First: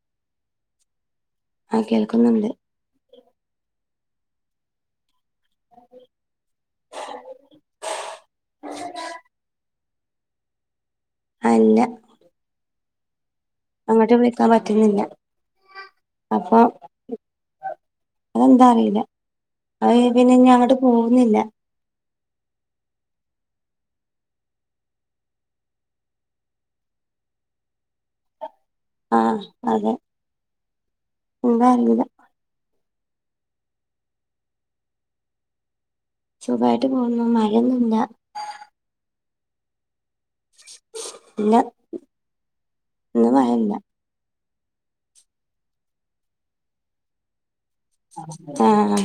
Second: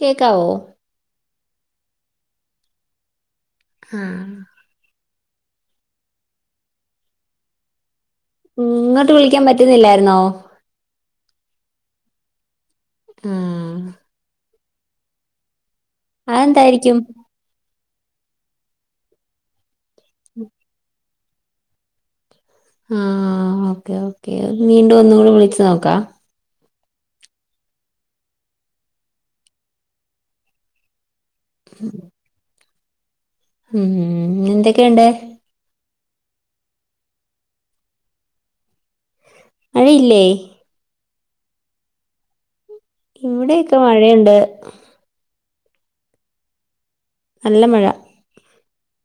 കേക്കാവോ? ആഹ് കേൾക്കുന്നുണ്ട് ആഹ് [inaudible] ഉം ഇങ്ങോട്ട് വിളിക്കാൻ പറ്റുന്നില്ലായിരു ന്നോ അല്ല ആഹ് അങ്ങോട്ട് വിളിക്കാൻ പറ്റ റ്റുന്നില്ല അത് എന്തായിരിക്കും അതെന്താന്നറിയില്ല അയ് പിന്നെ ഇനി അങ്ങോട്ട് കു ഇന്നില്ല ആഹ് ഓക്കേ ഓക്കെ വീണ്ടും ഒന്നും കൂടി വിളിച്ചു നോക്കാം ആഹ് അതെ ഉം എന്താ അറിയുല ഉം എന്തൊക്കെയുണ്ട് സുഖായിട്ട് പോഉന്നു മഴ ഒന്നുല്ല അയീ ഇല്ലേ ന്നെ ഇവിടെക്കെ മഴയുണ്ട് [unintelligible] നല്ല മഴ ആ ഹ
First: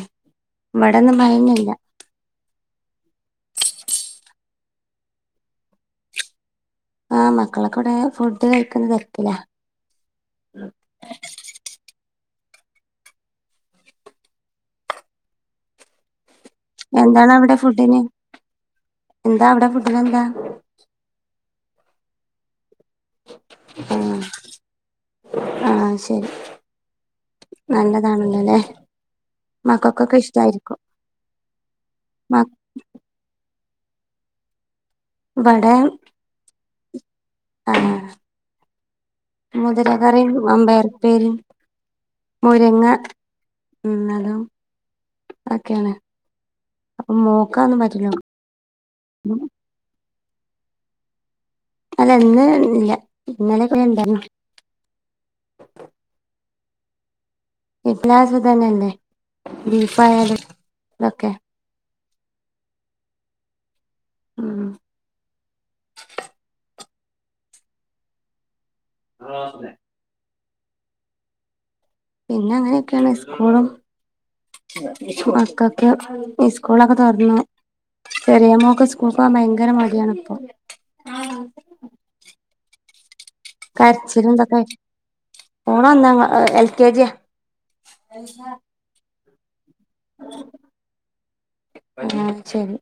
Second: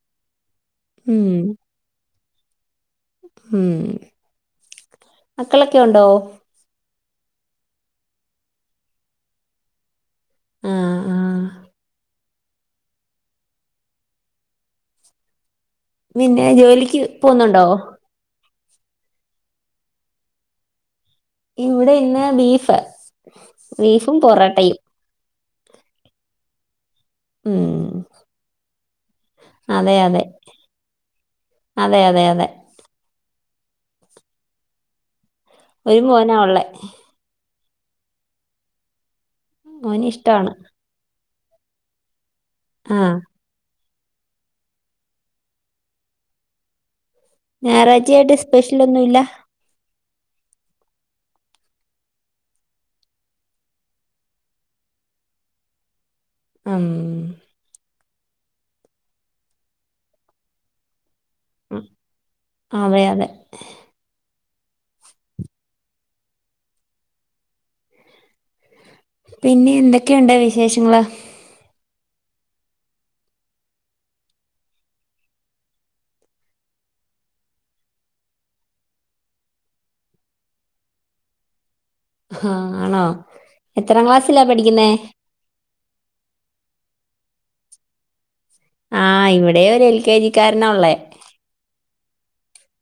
ഇബടൊന്നും ഉം മഴയൊന്നുല്ല ഉം മക്കളൊക്കെ ഉണ്ടോ ആ മക്കളൊക്കെ വിടെ ഫുഡ് കഴിക്കുന്ന തെരക്ക്ല ഉം ആഹ് ആഹ് പിന്നെ ജോലിക്ക് എന്താണ് അവിടെ പോുന്നുണ്ടോ ഫുഡിന് എന്താ അവിടെ ഫുഡിന് എന്താ ഇവിടെ ഇന്ന് ബീഫ് ബീഫും പൊറോട്ടയും ആ ശരി ഉം നല്ലതാണല്ലോല്ലെ അതെ മക്കക്കൊക്കെ അതെ ഇഷ്ടായിരിക്കും അതെ അതെ മ അതെ ഇവിടെ ഒരു മോനാ ഒള്ളേ ആഹ് മുതിര മോന് കറിം ഇഷ്ടാണ് മമ്പയർ ഉപ്പേരിം മുരിങ്ങ ആഹ് ഉം ന്നാലോ അഒക്കെയാണ് ഞായറാഴ്ചായിട്ട് സ്പെഷ്യൽ ഒന്നും ഇല്ല അതെന്നും ഇല്ല ഇന്നലൊക്കെ ണ്ടാരുന്നു അം ഇ ക്ലാസ് തന്നെല്ലേ ബീഫായാലും തൊക്കെ അതെ അതെ ഉം പിന്നെ എന്തൊക്കെയുണ്ട് വി ശേഷങ്ങള് പിന്നെ അങ്ങനെയൊക്കെയാണ് സ്കൂളും മക്കക്ക് സ്കൂളൊക്കെ തൊർന്നു. ചെറിയ മോക്ക് സ്കൂൾ പോകൻ ഭയങ്കര മടിയാണ് ഇപ്പൊ ഹാ ആണോ എത്രാം കരച്ചിലും ക്ലാസ്സിലാ തൊക്കെആയിട്ട് പഠിക്കുന്നേ പോണോന്ന് എ കെജി ആ ആ ഇവിട് ടെ ഒരു എൽ കെ ജി ക്കാരനാ ഉള്ളേ ആഹ് ശരി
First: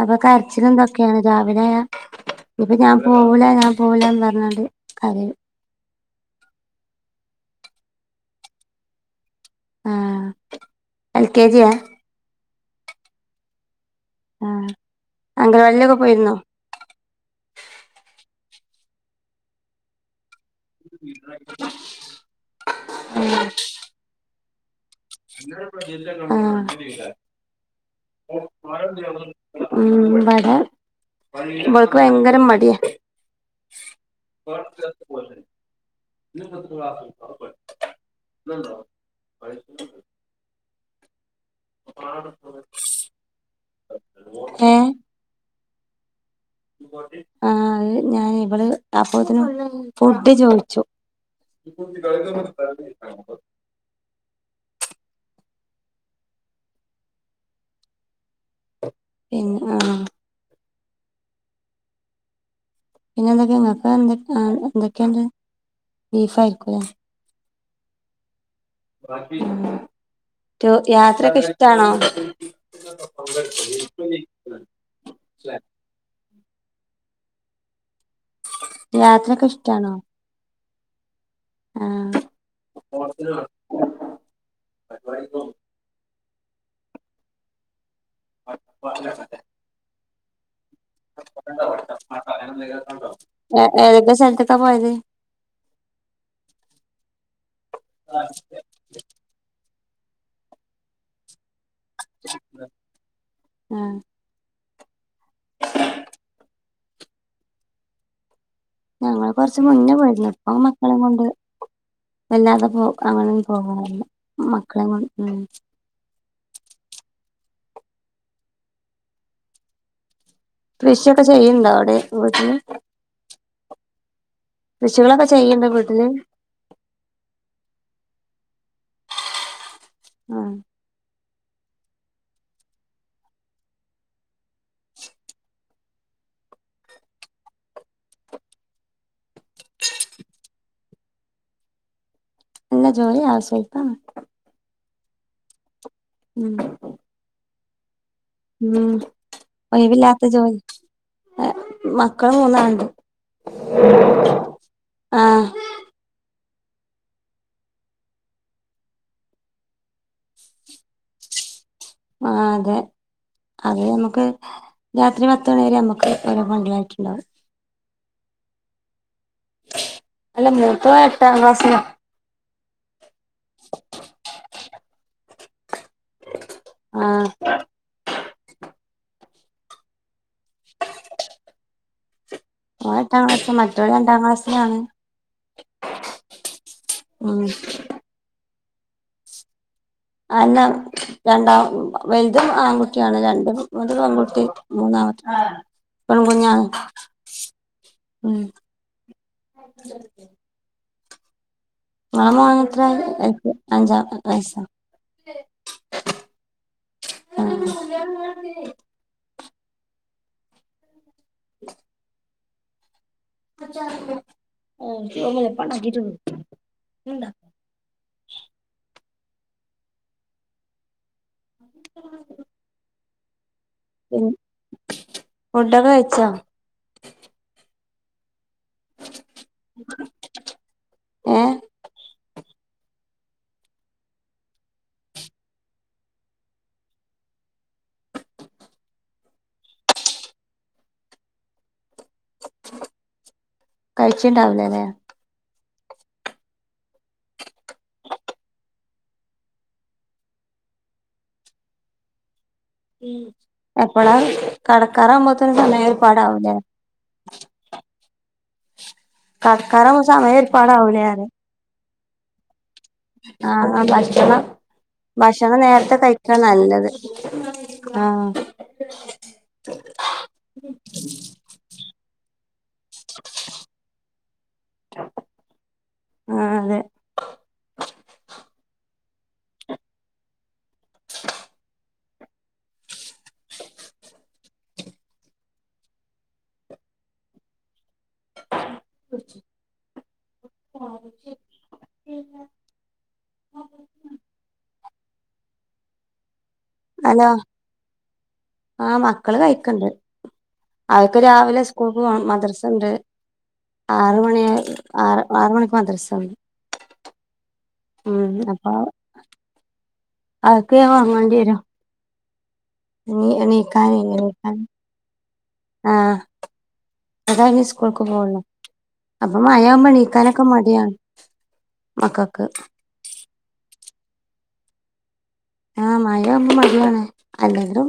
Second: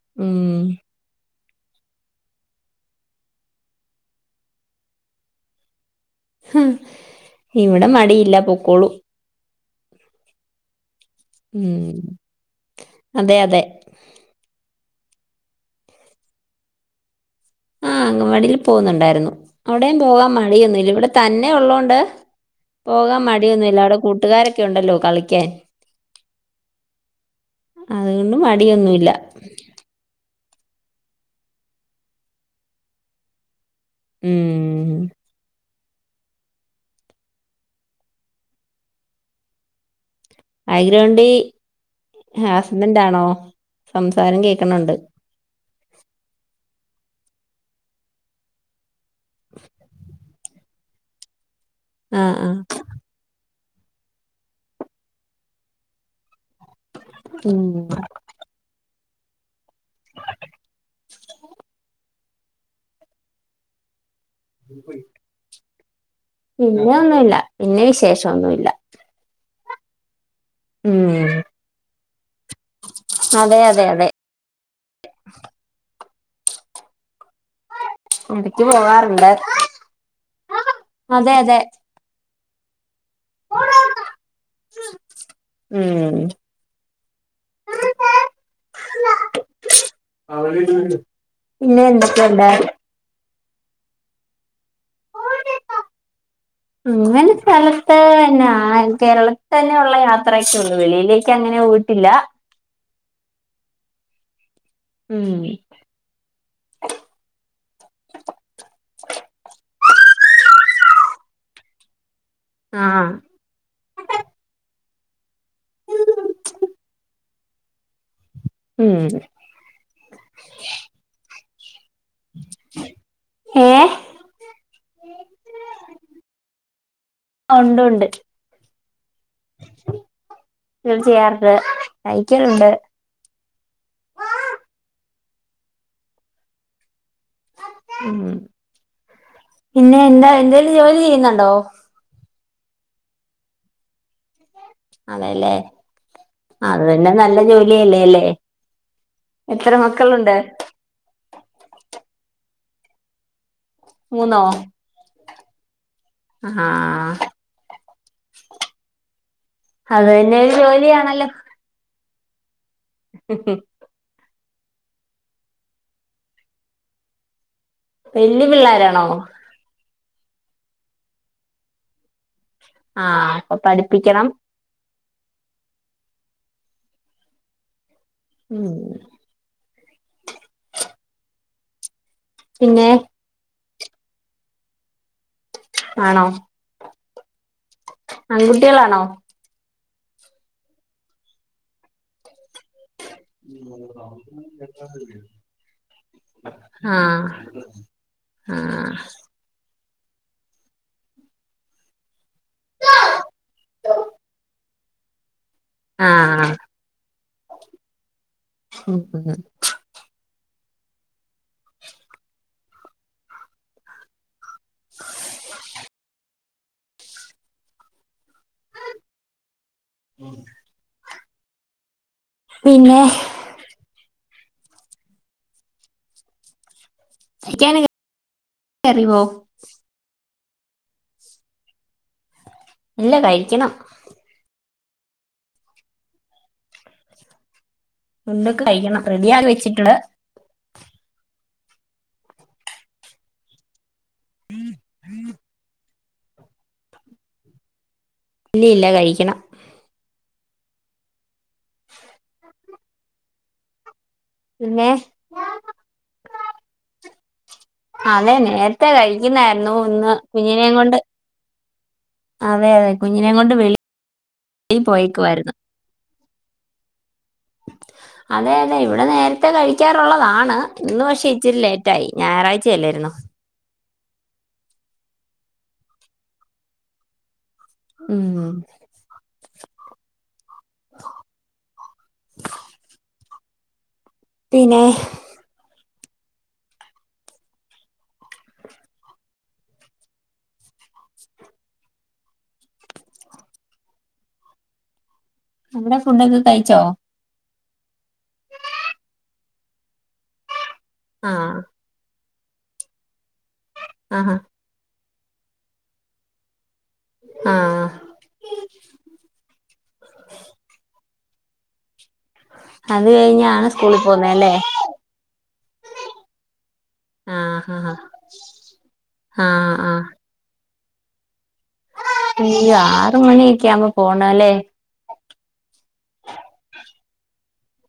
അപ്പൊ ഉം കരച്ചില് എന്തൊക്കെയാ രാവിലായ ഇപ്പൊ ഞാൻ പോവൂല ഞാൻ പോവലന്ന് പറഞ്ഞാണ്ട് അത് ഇവിടെ മടിയില്ല പൊക്കോളൂ ആഹ് എൽ കെ ജിയാ ഉം അതെ അതെ ആഹ് അങ്കന വാഡിലൊക്കെ പോയിരുന്നോ ആഹ് അംഗവാടില് പോകുന്നുണ്ടാരുന്നു അവിടെം പോകാൻ മ മടിയൊന്നന്നുംഇല്ല ഇവിടെ തന്നെ ഉള്ളോണ്ട് പോകാൻ ആഹ് മടിയൊന്നും ഇല്ല അവിടെ കൂട്ടാരൊക് ഉണ്ടല്ലോ കളിക്കാൻ ആഹ് അതുകൊണ്ട് മടിയൊന്നുമില്ല ഉം വരാം ഇവക്ക് ഭയങ്കര മടിയ ഉം [unintelligible] [unintelligible] [inaudible] ഹാസ്ബെന്റാണോ സംസാരം ഏഹ് കേക്കണൊണ്ട് ആഹ് അത് ഞാൻ ഇവള് അപ്പോത്തിനും ഫുഡ്‌ ചോയി ച്ചോ ആഹ് ആഹ് [unintelligible] ഉം പിം ആഹ ഉ പിന്നെ എന്തൊക്കെ നിങ്ങക്ക് എന്തൊക്ക ആ എന്തൊക്കെയുണ്ട് പിന്നെ ഒന്നുംല്ല പിന്നെ വിശേഷംൊന്നുമില്ല ബാക്കി ഉം യാത്രക്ക ഇഷ്ടാണോ അതെ അതെ അതെ ഉണ്ടക്ക് പോകാറുണ്ട് യാത്രൊക്കെ ഇഷ്ടാണോ അതെ അതെ ഉ ഉം ഹധ്ധ്ഡ്ജ്സ് [unintelligible] അവര് ണ്ട അവിട്ട അങ്ങനന്തണ്ടോ [unintelligible] ആ സ [unintelligible] അങ്ങനെ സ്ഥലത്ത് തന്നെയാ കേരളത്തി തന്നെ അങ്ങെയുള്ള യാത്രയൊക്കേയൂള്ളൂ വെളിയിലേക്ക് അങ്ങനെ [inaudible] ആഹ് ഉം ഞങ്ങള് കൊറച്ച് മുന്നേ ഇപ്പൊ ഇല്ല ഇപ്പൊ മക്കളെ കൊണ്ട്- അല്ലാതെ പോകും ആഹ് അങ്ങനെ ഒന്നും പോകാറില്ല മക്കളെ കൊണ്ട്- ഉം ഉം കൃഷിയൊക്കെ ചെയ്യണ്ടോ അവിടെ [unintelligible] ഏഹ് കൃഷികളൊക്കെ ചെയ്ന്നോ വീട്ടില്- ആഹ് തീർച്ചയർ [unintelligible] അത് തൈക്കലുണ്ട് ഉം പിന്നെ എന്താ എന്തേലും ജോലി ചെയ്യുന്നുണ്ടോ എല്ലാ ജോലി ആവിശ്യം അഹ് ഇപ്പൊ ആണെല്ലേ അത് തന്നെ നല്ല ജോലി [unintelligible] ഉം ഒയിവില്ലാത്ത ജോലി മക്കള് മൂന്നാണ് മൂന്നോ ആഹ് അഹ് ആഹാ അത് തന്നെ ഒരു ജോലിയണല്ലോ ആഹ് അതെ അത് നമുക്ക് രാത്രി പത്തു മണി വരെ നമ്മുക്ക് ഓരോ വണ്ടിലായിട്ടുണ്ടാവും വല്ല്യ പിള്ളാരാണോ അല്ല മൂത്താവൻ എട്ടാക്ലാസില ആഹ് അപ്പൊ പഠിപ്പിക്കണം ആഹ് ഉം [unintelligible] പിന്നെ [unintelligible] രണ്ടാം ക്ലാസ്സിലാണ് ആണോ ഉം ആൺകുട്ടികളാണോ ആഹ് എന്നാ രണ്ടാം വ ഇതും ആൺകുട്ടിയാണ് രണ്ടും ഒരു പെൺകുട്ടി മൂന്നാമത്തെ പെൺകുഞ്ഞാണ് ആഹ് ആഹ് ആഹ് മോനത്രെ അഞ്ചാം വയസ് ആഹ് ആഹാ ആഹ് [inaudible] [unintelligible] ഉണ്ട പിന്നെ ഫുഡൊക്കെ കഴിച്ചാ [unintelligible] അറിവോ ഏയ് ഇല്ല കഴിക്കണം ഫുണ്ടൊക്കെ കഴിക്കണം റെഡിയാ വെച്ചിട്ടില് കഴിച്ചിണ്ടാവില്ലല്ലേ ഇല്ലില്ല കഴിക്കണം ഉം ആ അപ്പോള കട പിന്നെ കറ ആവുമ്പോ സമയം ഒരുപാട് അവുല്ലേ അനേനെ എ തേ കഴിക്കുന്നായിരുന്നു കടക്കാറാകുമ്പോ ഇന്ന് സമയം കുഞ്ഞിനെയും കൊണ്ട് ഒരുപാടാവൂലേ പറയ ആ അതെതെ കുഞ്ഞിനെയെ കൊണ്ട് ആ ഭക്ഷണം വെളി പോയിക്കുവായിരുന്നു ഭക്ഷണം നേരത്തെ കഴിക്കാ നല്ലത് ആ അതെ അതെ ഇവിടെ നേരത്തെ കഴിക്കാറുള്ളതാണ് ഇന്ന് പക്ഷെ ഇച്ചിരി ലേറ്റായി ഞായറാഴ് ചല്ലായിരുന്നോ ആഹ് അതെ ഉം പിന്നെ [unintelligible] [unintelligible] ഫുഡ്‌ടൊക്കെ കയ് ഹലോ ആ മക്കള് കഴിക്കാനുണ്ട് അവക്ക് ആഹ്. രാവിലെ സ്കൂൾക്ക് പോണം മദ്ര സൺ‌ഡേ ആറ് ആഹാ. മണിയ ആറ് ആറ് മണിക്ക് മദ്രസ ആഹ്. ഉം അപ്പൊ അതൊക്കെയാ വാങ്ങ ണ്ടെരു അത് നീ കഴിഞ്ഞാണ് നീക്കാനെ സ്കൂളിൽ പോകുന്നത് നീക്ക അല്ലേ? ആഹ അത് കയ്ഞ് ആഹ് ആഹ്. സ്കൂൾക്ക് പോവുള്ളൂ അപ്പ മയാവുമ്പോ എണീക്കാനൊക്കെ മടിയാണ് മക്കൾക്ക് യ്യ ആറ് മണിയൊക്കെ ആവുമ്പം പോണെ ലേ ആ മയാകുമ്പോ മടിയാണ് അല്ലെങ്കിലും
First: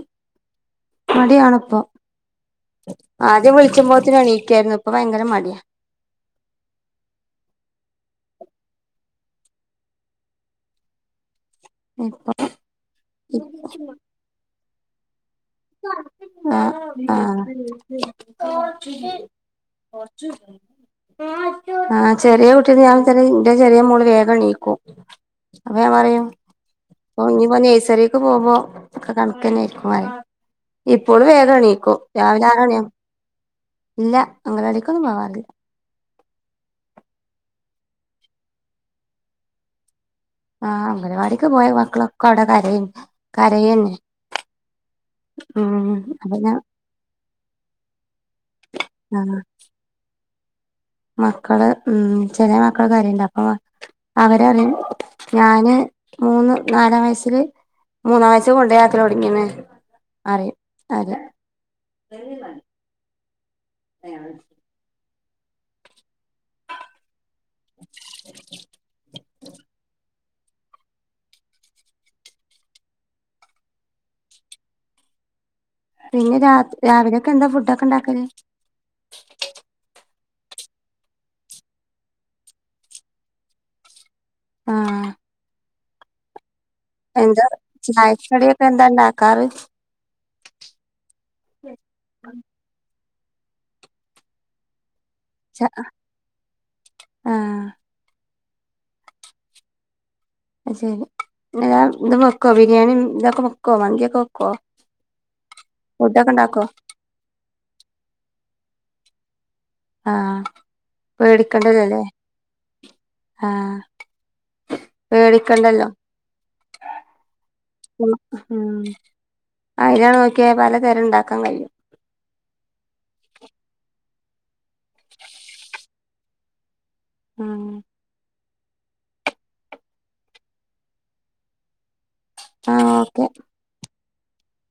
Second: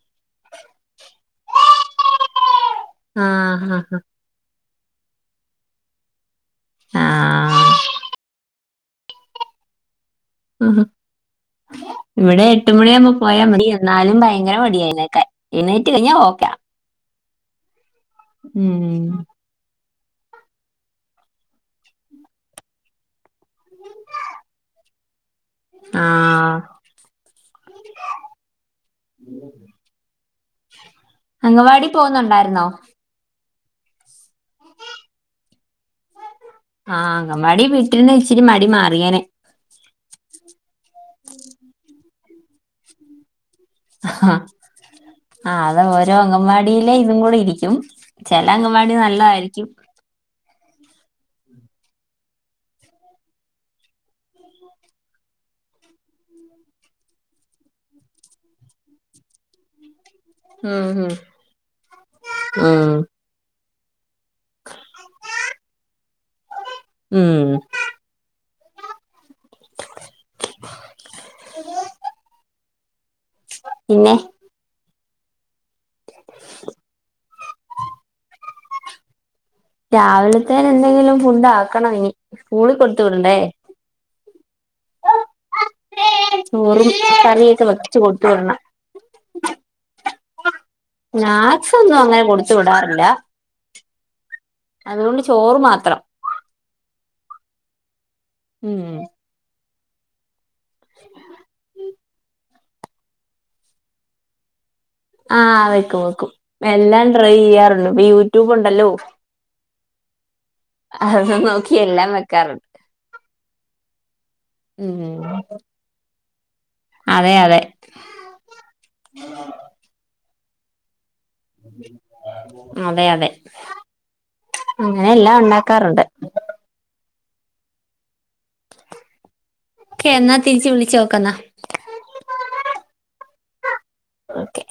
മടിയാണ്പ്പം ആദ്യം ആഹ് വിളിച്ച് ആഹ്. മ്പോത്തിന് എണീക്കായ്രുന്നു ഇപ്പ ഭയങ്കര മടിയാ ആഹ് ഉംഹ് ഇപ്പൊ ഇവിടെ എട്ടുമണിയാകുമ്പോ പോയാ മതി എന്നാലും ഭയങ്കര മടിയായെഴുന്നേ എണീറ്റ് കയ്ഞ്ഞ ഓക്കയാ ആഹ് ആഹ് ഉം ആഹ് ചെറിയ കുട്ടിടെ ഞാൻ [unintelligible] ഇന്റെ ചെറിയ മോള് വേഗം എണീക്കും അപ്പൊ ഞാൻ പറയും ആഹ്. ഇഞ്ഞിപ്പോ നെയ്‌സറീക്ക് പോവുമ്പോ ഒക്കെ കണക്കന്നെ ആയിക്കും [unintelligible] ഇപ്പോഴും അംഗൻവാടി വേഗണിക്കും രാവിലെ ആറ് പോകുന്നുണ്ടായിരുന്നോ? മണിയ ഇല്ല അങ്കലവാടീക്കൊന്നും പോവാറില്ല ആഹ് അങ്കൻവാടി വിട്ടിര്ന്നേ ഇച്ചിരി മടി മാറിയേനെ ആഹ് അംഗനവാടിക്ക് പോയ മക്കളൊക്കെ അവിടെ കരയിം ആ ആ അത് ഉം ഓരോ അപ്പൊ ഞാൻ അംഗൻവാടിയിലേ ഇതും കൂടി ഇരിക്കും ചെല അംഗൻവാടി ആഹ് നല്ലതായിരിക്കും മക്കള് ഉം ചെലെ മക്കൾ കര്യുണ്ട് അപ്പൊ അവരറിയും ഞാന് മൂന്ന് നാലാം വയസ്സില് മൂന്നാം വയ കൊണ്ടപോത്തി ഒടുങ്ങിന്ന് ഹം ഹ ആഹ അയാള് അക്ക ഉം [unintelligible] [unintelligible] പിന്നെ പിന്നെ രാത് രാവിലെ ക്ക എന്താ ഫുഡ് ഒക്കെ ഇണ്ടാക്കല് രാവിലത്തേന് എന്തെങ്കിലും ഫുഡ് ആക്കണം ഇനി സ്കൂളി കൊടുത്ത് വിടണ്ടേ ആഹ് ചോറും എന്താ കറിയൊക്കെ വച്ചു കൊടുത്തു വിടണം ചായക്കടിയൊക്കെ എന്താ ഇണ്ടാക്കാറ് സ്നാക്സ് ഒന്നും അങ്ങനെ കൊടുത്ത് വിടാറില്ല അതുകൊണ്ട് ചോറ് ച മാത്രം ആഹ് ഉം അത് ശെരി [unintelligible] എന്തും വെക്കോ ബിരിയാണിം ഇതൊക്കെ വെക്കോ മന്തിയൊക്കെ വെക്കോ ആഹ് വെക്കും വെക്കും ഫുഡൊക്കെ ഇണ്ടാക്കോ എല്ലാം ട്രൈ ചെയ്യാറുണ്ട് ഇപ്പ യൂട്യൂബ് ഉ ഹലോ ആഹ് പേടിക്കണ്ടല്ലല്ലേ എല്ലാം വെക്കാറുണ്ട് ആഹ് ഉം പേടിക്കണ്ടല്ലോ അതെ അതെ ഉം [unintelligible] ഒക്കെ പല തരം ഇണ്ടാ അതെ അതെ അങ്ങനെ എല്ലാം ഇണ്ടാക്കാറുണ്ട് ആഹ് ക്കെ എന്നാ തിരിച്ച് വിളിച്ചു നോക്കന്നാ ആഹ് ഓക്കെ ഓക്കെ